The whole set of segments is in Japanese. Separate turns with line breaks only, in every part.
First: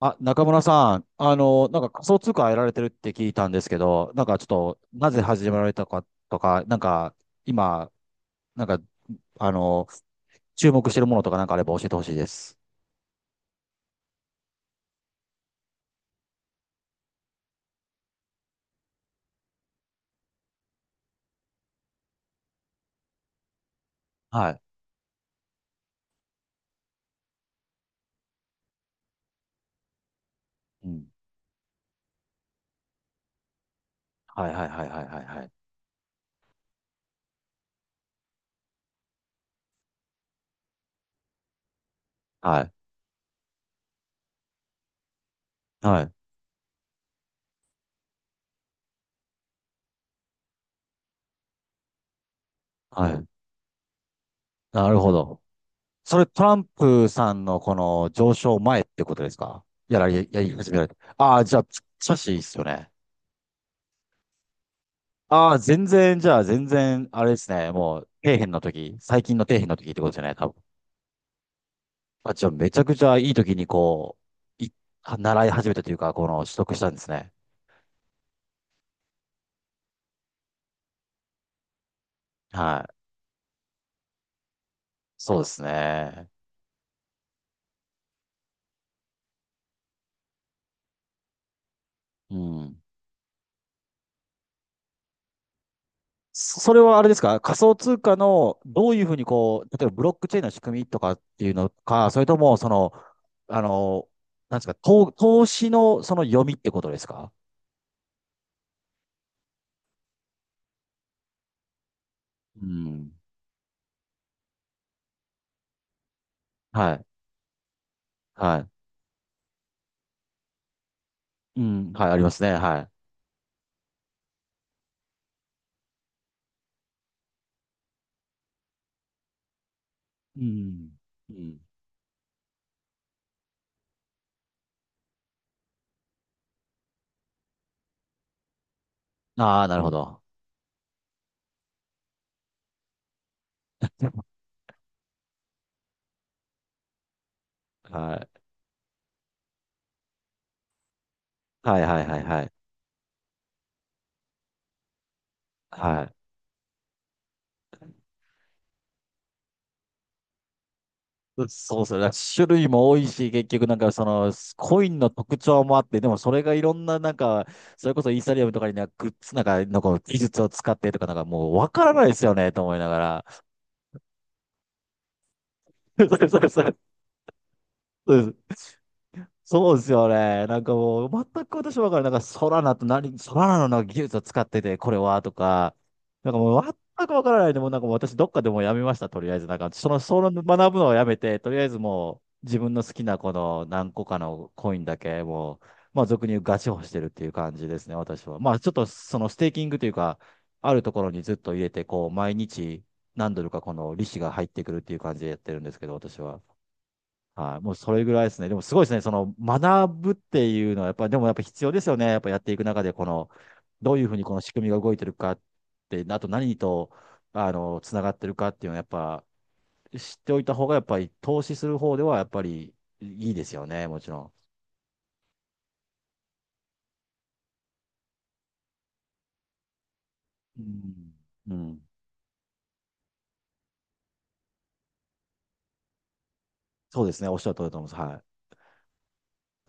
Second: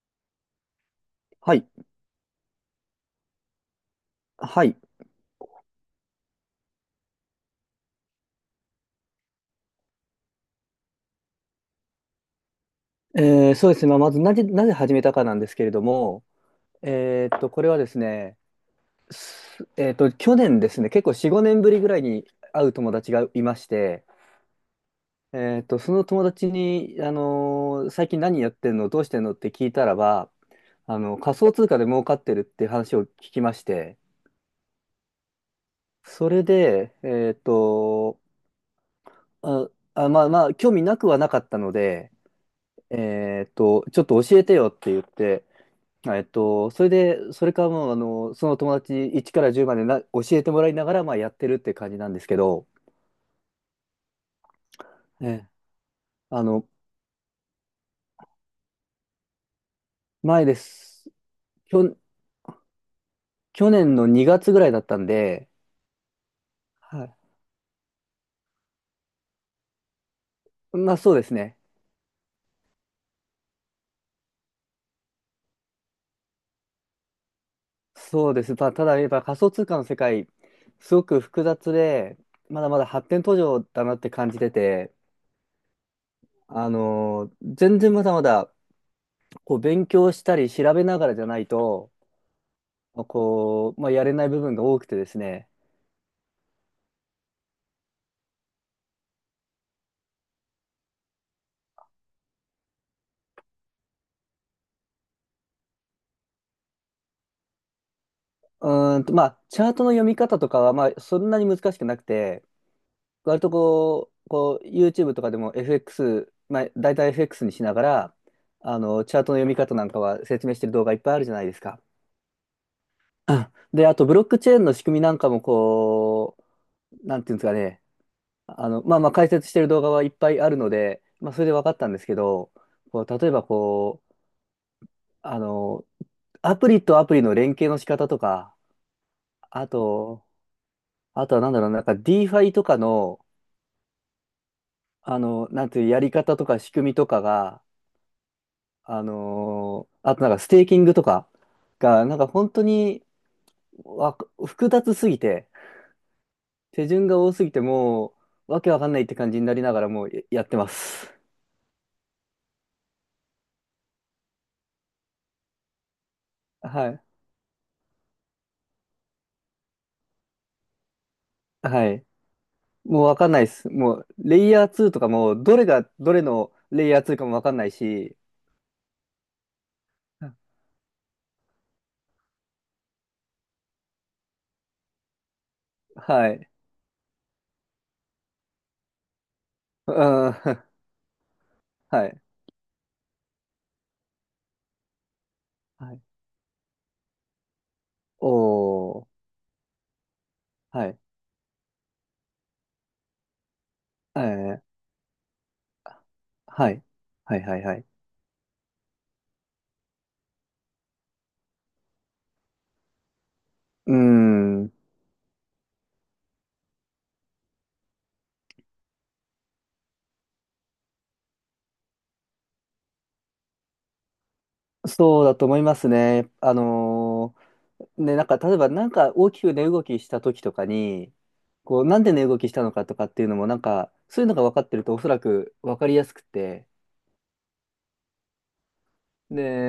あ、中村さん、
はい。
なんか仮想通貨やられてるって聞いたんですけど、なんかちょっ
はい。
と、なぜ始められたかとか、なんか、今、なんか、あの、注目してるものとかなんかあれば教えてほしいです。
そうですね。まあ、まずなぜ始めたかなんですけれども、これはですね、すえーっと、去年ですね、結構4、5年ぶりぐらいに会う友達がいまして、
はい。
その友達に、最近何やってんの、どうしてんのって聞いたらば、
うん。
仮想通貨で儲かってるって話を聞きまして、
はいはいはいはいはいはい。
それで、まあまあ、興味なくはなかったので、
はい。
ちょっと教えてよって言って、
はい。
それで、それからもう、その友達1から10までな教えてもらいながら、まあ、やってるって感じなんですけど、
はい。なるほ
え
ど。
え。
それ、ト
あ
ラン
の、
プさんのこの上昇前ってことですか？や
前
り
で
始められて。
す。
ああ、じゃあ、
きょ、
しいいっすよね。
去年の2月ぐらいだったんで、
ああ、全然、じゃあ、全
は
然、
い。
あれですね。もう、底辺の時、最近の底辺の時ってことじゃない、多
まあそうですね。
あ、じゃあめちゃくちゃいい時にう、い、習い始めたというか、この取得したんですね。
そうです。まあ、ただやっぱ仮想通貨の世界、すごく複雑で、まだま
は
だ
い。
発展途上だなって感じてて、
そうですね。
あの全然まだまだこう勉強したり調べながらじゃないと、
うん。
こう、まあ、やれない部分が多くてですね、
それはあれですか？仮想通貨のどういうふうにこう、例えばブロックチェーンの仕組みとかっていうのか、それともあの、なんですか、投資のその読みってことですか？
うまあ、チャートの読み方とかは、まあ、そんなに難しくなくて、
うん。
割とこう、YouTube とかでも FX、まあ、
は
大
い。
体 FX にしながら、
は
チャートの読み方なんかは説明してる動画いっぱいあるじゃないで
い。
す
う
か。
ん。はい、ありますね。はい。
うんで、あと、ブロックチェーンの仕組みなんかも、こう、なんていうんですかね、まあまあ、解説してる動画はいっぱ
う
いあるの
ん。
で、ま
う
あ、それで
ん。
分かったんですけど、こう、例えばこう、あの、アプリとアプリの連携の仕方とか、
あ
あ
あ、なるほど。
と、あとはなんだろう、なんか DeFi とかの、なんていう、やり方とか仕組みとかが、
はい。
あとなんかステーキングとか
はいはい
が、な
は
ん
い
か
は
本
い。
当にわ複雑すぎて、
はい。
手順が多すぎて、もう、わけわかんないって感じになりながらもうやってます。
う、そうそう。だから種類も多いし、結局なんかその、コインの特徴もあって、でもそれがいろん
は
な
い。
なんか、それこそイーサリアムとかになんかグッズなんか、なんか技術を使ってとかなんかもうわか
は
らな
い。
いですよね、と思いなが
もうわ
ら。
かんないです。もう、レイヤー2とかも、どれが
そ
どれ
うそう
の
そ
レイヤー2かもわかんないし、
う。そうですよね。なんかもう、全く私わからない。なんか、ソラナと何、ソラナのなんか技術を使ってて、これは、とか、
は
なんか
い。
もう、全くわからないで、もうなんかもう私、どっかでもうやめました、とりあえず。なんか、そ
うん、
の、その
は
学ぶのをやめて、とりあえず
い。
もう、自分の好きなこの何個かのコインだけ、もう、
はい。
まあ、俗に言うガチホしてるっていう感じですね、私は。まあ、ちょっと、
おー、
そのステーキングというか、ある
は
と
い。
ころにずっと入れて、こう、毎日、何ドルかこの利子
え
が入って
ー、
くるっていう感じでやってるんですけど、私は。
はい。はい、は
はい、
い、
もう
はい。
それぐらいですね。でもすごいですね。その学ぶっていうのは、やっぱ、でもやっぱ必要ですよね。やっぱやっていく中で、この、
う
ど
ー
ういうふうにこの仕組み
ん。
が動いてるかって、あと何と、つながってるかっていうのは、やっぱ、知っておいた方が、やっぱり投資する方では、やっぱりいいですよね。もちろ
そうだと思いますね。ね、なんか、例えば、なんか大きく値動きした時と
う
か
ん。
に、
うん。う
こう、
ん。
なんで値動きしたのかとかっていうのも、なんか、そういうのが分かってると、おそらく分かりやすくて、
そうですね。おっしゃる通りだと思います。は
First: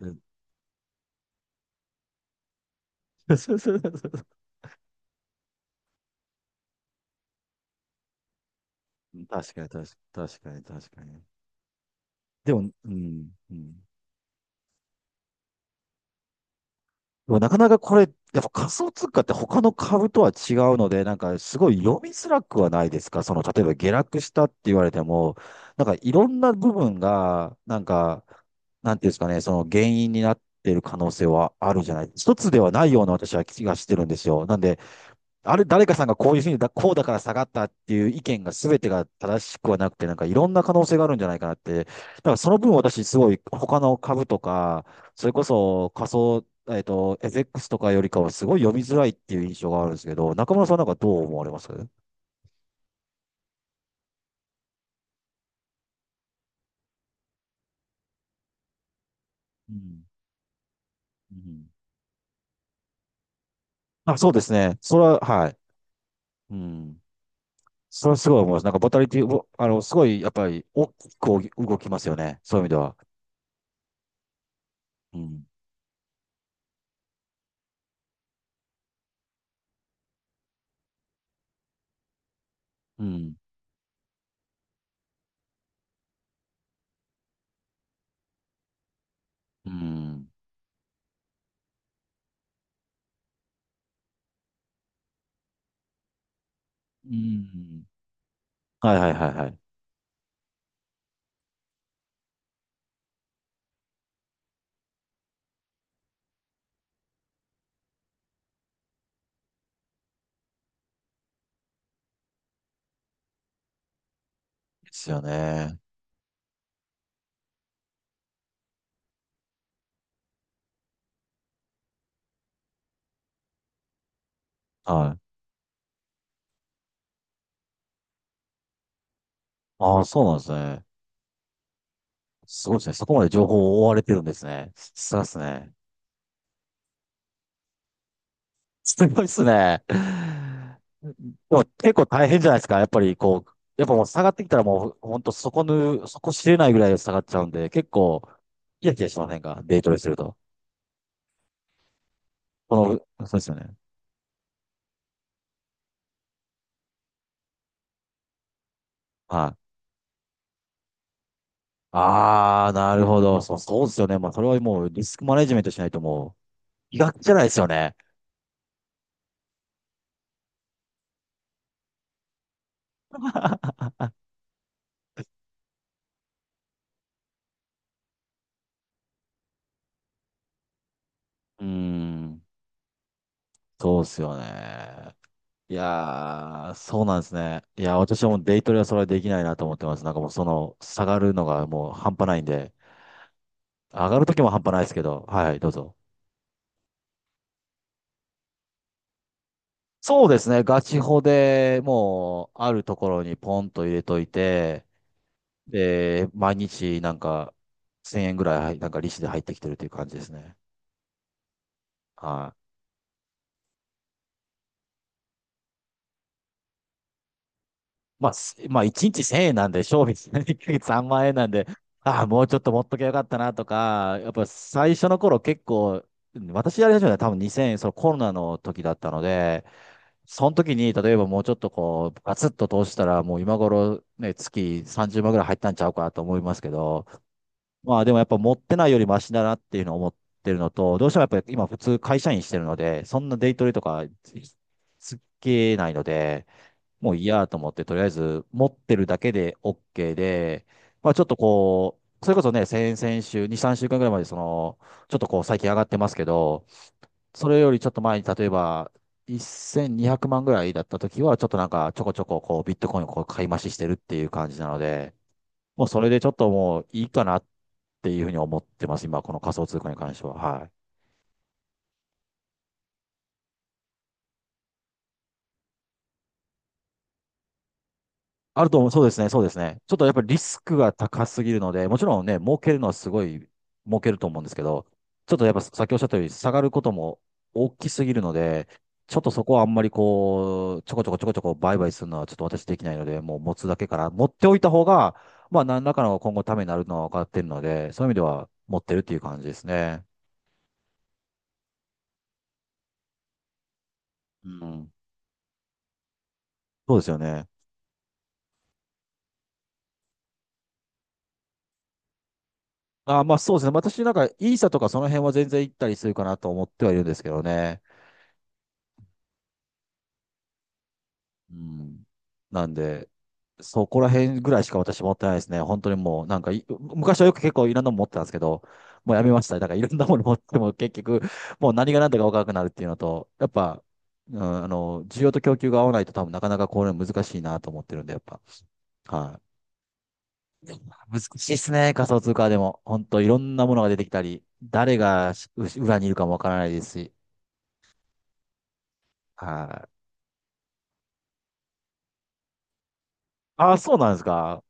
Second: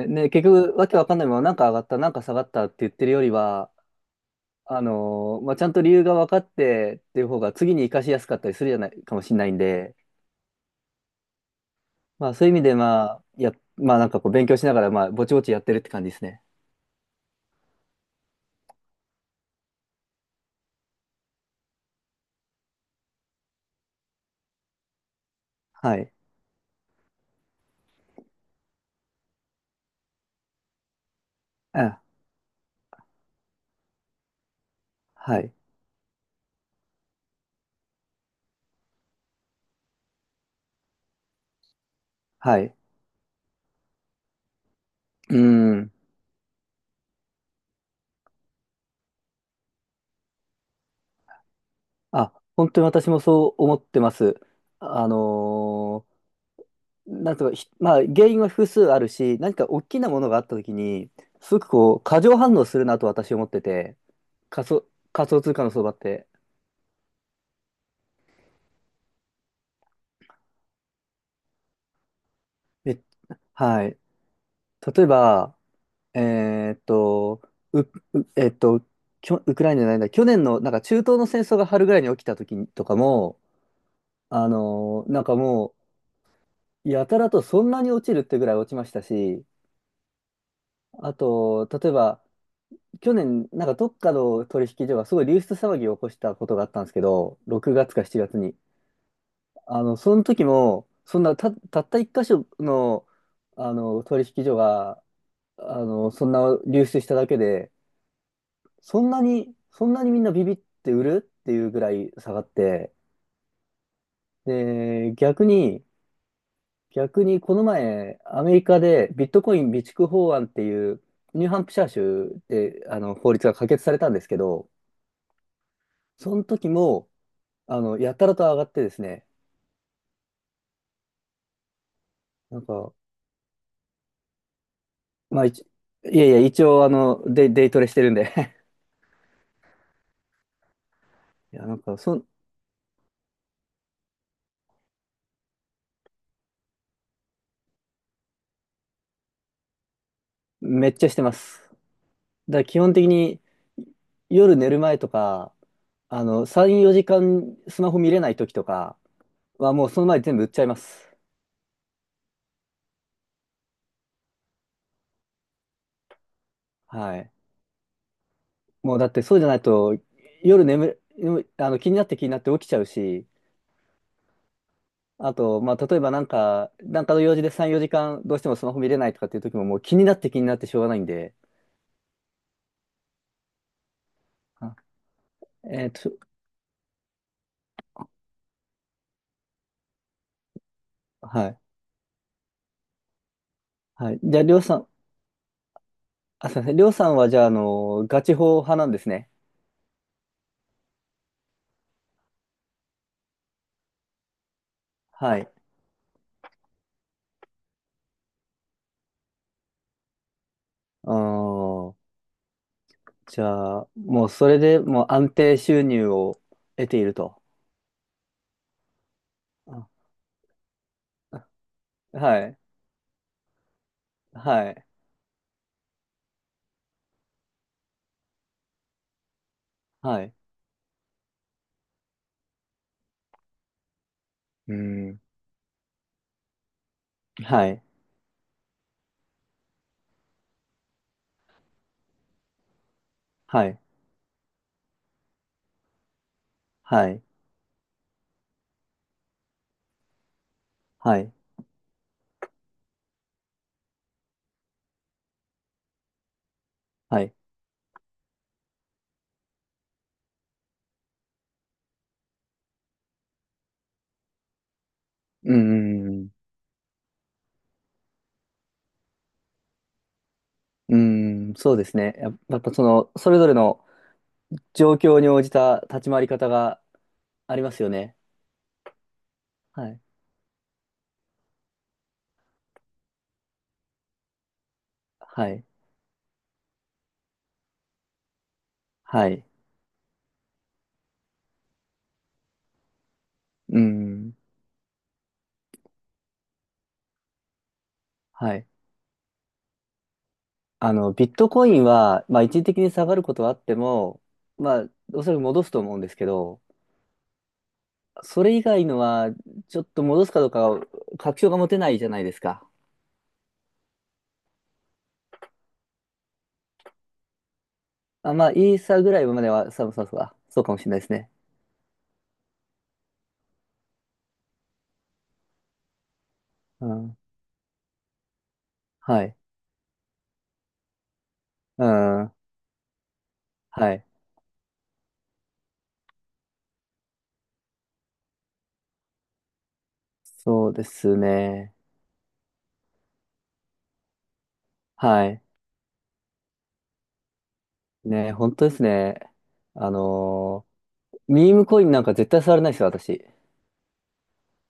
い。うん。
ね、結局、わけわかんないまま、なんか上がった、なんか下がったって言ってるよりは、まあ、ちゃんと理由が分かってっていう方が、次に活かしやすかったりするじゃない、かもしれない
確
ん
かに、確かに、
で、
確かに、確かに。
まあ、そうい
で
う意味
も、
で、
う
まあ、
ん、うん。
まあ、なんかこう、勉強しながら、まあ、ぼちぼちやってるって感じですね。
でもなかなかこれ、やっぱ仮想通貨って他の株とは違うので、なんかすごい読みづらくはないですか？その、例えば下落したって言われても、なんか
は
い
い。
ろんな部分が、なんか、なんていうんですかね、その原因になっている可能性はあるじゃな
あ、
い。一つではないような私は気がしてるんですよ。なんで、
はい。
あれ、誰かさんがこういうふうにだ、こうだから下がったっていう意見が全てが正しくはなくて、なんかいろんな可能性があるんじゃないかなって。だからその
は
分
い。
私すごい他の株とか、それ
う
こそ
ん。
仮想、えっと、エフエックスとかよりかはすごい読みづらいっていう印象があるんですけど、中村さんなんかどう思われます？う
あ、本当に私もそう思ってます。あのーなんとかひ、まあ、原因は複数あるし、何か大き
ん。
なものがあったときに、
う
すご
ん。
くこう、過剰反応するなと私思ってて、
あ、そうですね。それは、
仮想
は
通
い。
貨の相場って。
うん。それはすごい思います。なんかボタリティ、ぼあの、すごいやっぱり大きく動きますよね。そういう意味では。
めはい。例え
うん。
ば、えーっと、う、うえーっと、ウクライナじゃないんだ、去年のなんか中東の戦争が春ぐらいに起きたときとか
うん。
も、なんかもう、やたらとそんなに落ちるってぐらい落ちましたし、
うん。
あと、例えば、去年、なんかどっかの取引所がすごい流出騒ぎを起こしたことがあったんですけ
う
ど、6
ん。
月か7月に。
はいはいはいはい。
その時も、そんなた、たった一箇所の、取引所が、そんな流出しただけで、そんなに、そんなにみんなビビって売るっていうぐらい下がって、
です
で、
よね。
逆にこの前、アメリカでビットコイン備蓄法案っていう、ニューハンプシャー州で、法律が可決されたんですけど、
はい。
その時も、やたらと上がってですね、
ああ、そうなんですね。
なん
すごいです
か、
ね。そこまで情報を追われてるんですね。すごいです
まあ、一
ね。
いやいや、一応、デイトレしてるんで
すごいですね。で
い
も
や、なん
結
か、
構大変じゃないですか。やっぱりこう、やっぱもう下がってきたらもう本当そこ知れないぐらい下がっちゃうんで、結構、キヤキヤしませんか？デイトレすると。
めっちゃしてます。だから
こ
基本的
の、そ
に、
うですよね。
夜寝る前とか、3、4時間スマホ見れない時とか
はい。
は、もうその前に全部売っちゃいます。
ああ、なるほど。そう、そうですよね。まあ、それはもうリスクマネジメントしないともう、医
は
学じ
い。
ゃないですよね。
もうだってそうじゃないと、夜眠る、気になって気になって起きちゃうし、あと、まあ、例えばなんか、の用事で3、4時間どうしてもスマホ見れないとかっていう時ももう気になって気になってしょうがないんで、
うーん、そうですよ
あ
ね。い
えっと、
やー、そうなんですね。いや、私はもうデイトレはそれはできないなと思ってます。なんかもうその、下がるの
はい。
がもう半端ないんで、上
は
が
い。
ると
じゃ
き
あ、
も
りょ
半
う
端
さ
ないで
ん、
すけど、はい、どうぞ。
あ、すいません。りょうさんは、じゃあ、ガチ法派なんですね。
そうですね、ガチホでもう、あるところにポンと入れといて、
はい。
で、毎日なんか、1000円ぐらい、なんか利子で入ってきてるという感じですね。
あー
はい。
じゃあ、もう、それでもう安定収入を得ていると。
まあ、1日1000円なんで、
あ
賞味1ヶ月3万円なんで、ああ、
は
もうち
い。
ょっと持っときゃよかったなとか、やっぱ
はい。
最初の頃結構、私やり始めたのは多分2000円、そのコロナの時だったので、
はい。
その時に、例えばもうちょっとこう、ガツッと投資したら、もう今頃ね、
う
月
ん。
30万ぐらい入ったんちゃうかなと思いますけど、
はい。
まあでもやっぱ持ってないよりマシだなっていうのを思ってるのと、どうしてもやっぱり今普通会社員してるので、そんなデイト
は
レと
い。
かつけないので、
は
もう
い。
いいやと思って、とりあえず持ってるだけで OK で、まあ
は
ちょっ
い。
とこう、それこそね、先々週、に3週間ぐらいまで、その、ちょっとこう最近上がってますけど、
はい。
それよりちょっと前に例えば、1200万ぐらいだった時は、ちょっとなんかちょこちょここうビットコインをこう買い増ししてるっていう感じなので、
う
もうそれでちょ
ん。
っともういいかなっていうふうに思ってます、今、この仮想通貨に関しては。はい。
うん。そうですね。やっぱ、それぞれの状況に応じた立ち回り方がありますよね。
あると思う。そうですね、そうですね。
は
ちょっ
い。
とやっぱりリスクが高すぎるので、もちろんね、儲けるのはすごい儲けると思うんですけど、ちょっと
は
やっぱ
い。
さっきおっしゃったように下がることも大きすぎるので、ちょっ
は
とそ
い。
こはあんまりこう、ちょこちょこちょこちょこ売買するのはちょっと私できないので、もう持つだ
う
けから、持っ
ん。
ておいた方が、まあ何らかの今後ためになるのは分かってるので、そういう意味では
はい。
持ってるっていう感じですね。
ビットコインは、まあ、一時的に下がることはあっても、
う
まあ、
ん。
おそらく戻すと思うんですけど、
そうですよね。
それ以外のは、ちょっと戻すかどうか確証が持てないじゃないですか。
あ、まあそうですね。私なんかイーサとかその辺は全然行ったりするかなと思ってはいるんですけどね。
あ、まあ、イーサーぐらいまでは、そうそうそう、あそうかもしれないですね。
うん。なんで、そこら辺ぐらいしか私持ってないですね。本当にもう、なんかい、
うん。
昔はよく結構いろんなもの持ってたんですけど、もうや
は
め
い。
ました。だからいろんなもの持っても結局、もう
う
何が何だか分
ん。
からなくなるっていうのと、やっぱ、
はい。
うん、需要と供給が合わないと多分なかなかこれ難しいなと思ってるんで、やっぱ。は
そうで
い。
す
難しいです
ね。
ね、仮想通貨でも。本当いろんなものが出てきたり、誰
は
が
い。
裏にいるかもわからないですし。
ね、本当ですね。
は
あ
い。
のミームコインなんか絶対触れないですよ、私。
ああ、そうなんですか。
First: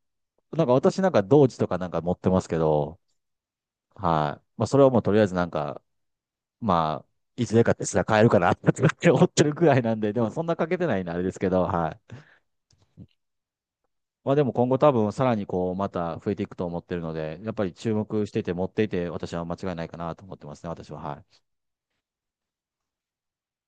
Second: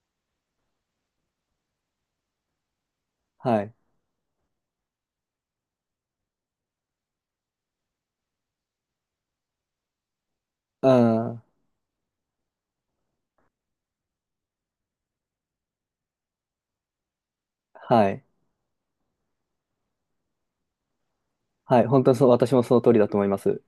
なんか私なんか同時とかなんか持ってますけど、
はい。
はい。まあ、それはもうとりあえずなんか、まあ、いつでかってすら買えるかなって思ってるくらいなんで、でもそんなかけて
う
ないんであれで
ん。
す
は
けど、はい。まあでも今後多分さらにこう、また増えていくと思ってるので、やっぱり注
い。
目してて持っていて、私は間違いないかなと思ってますね、私は。はい。
はい。本当にそう、私もその通りだと思います。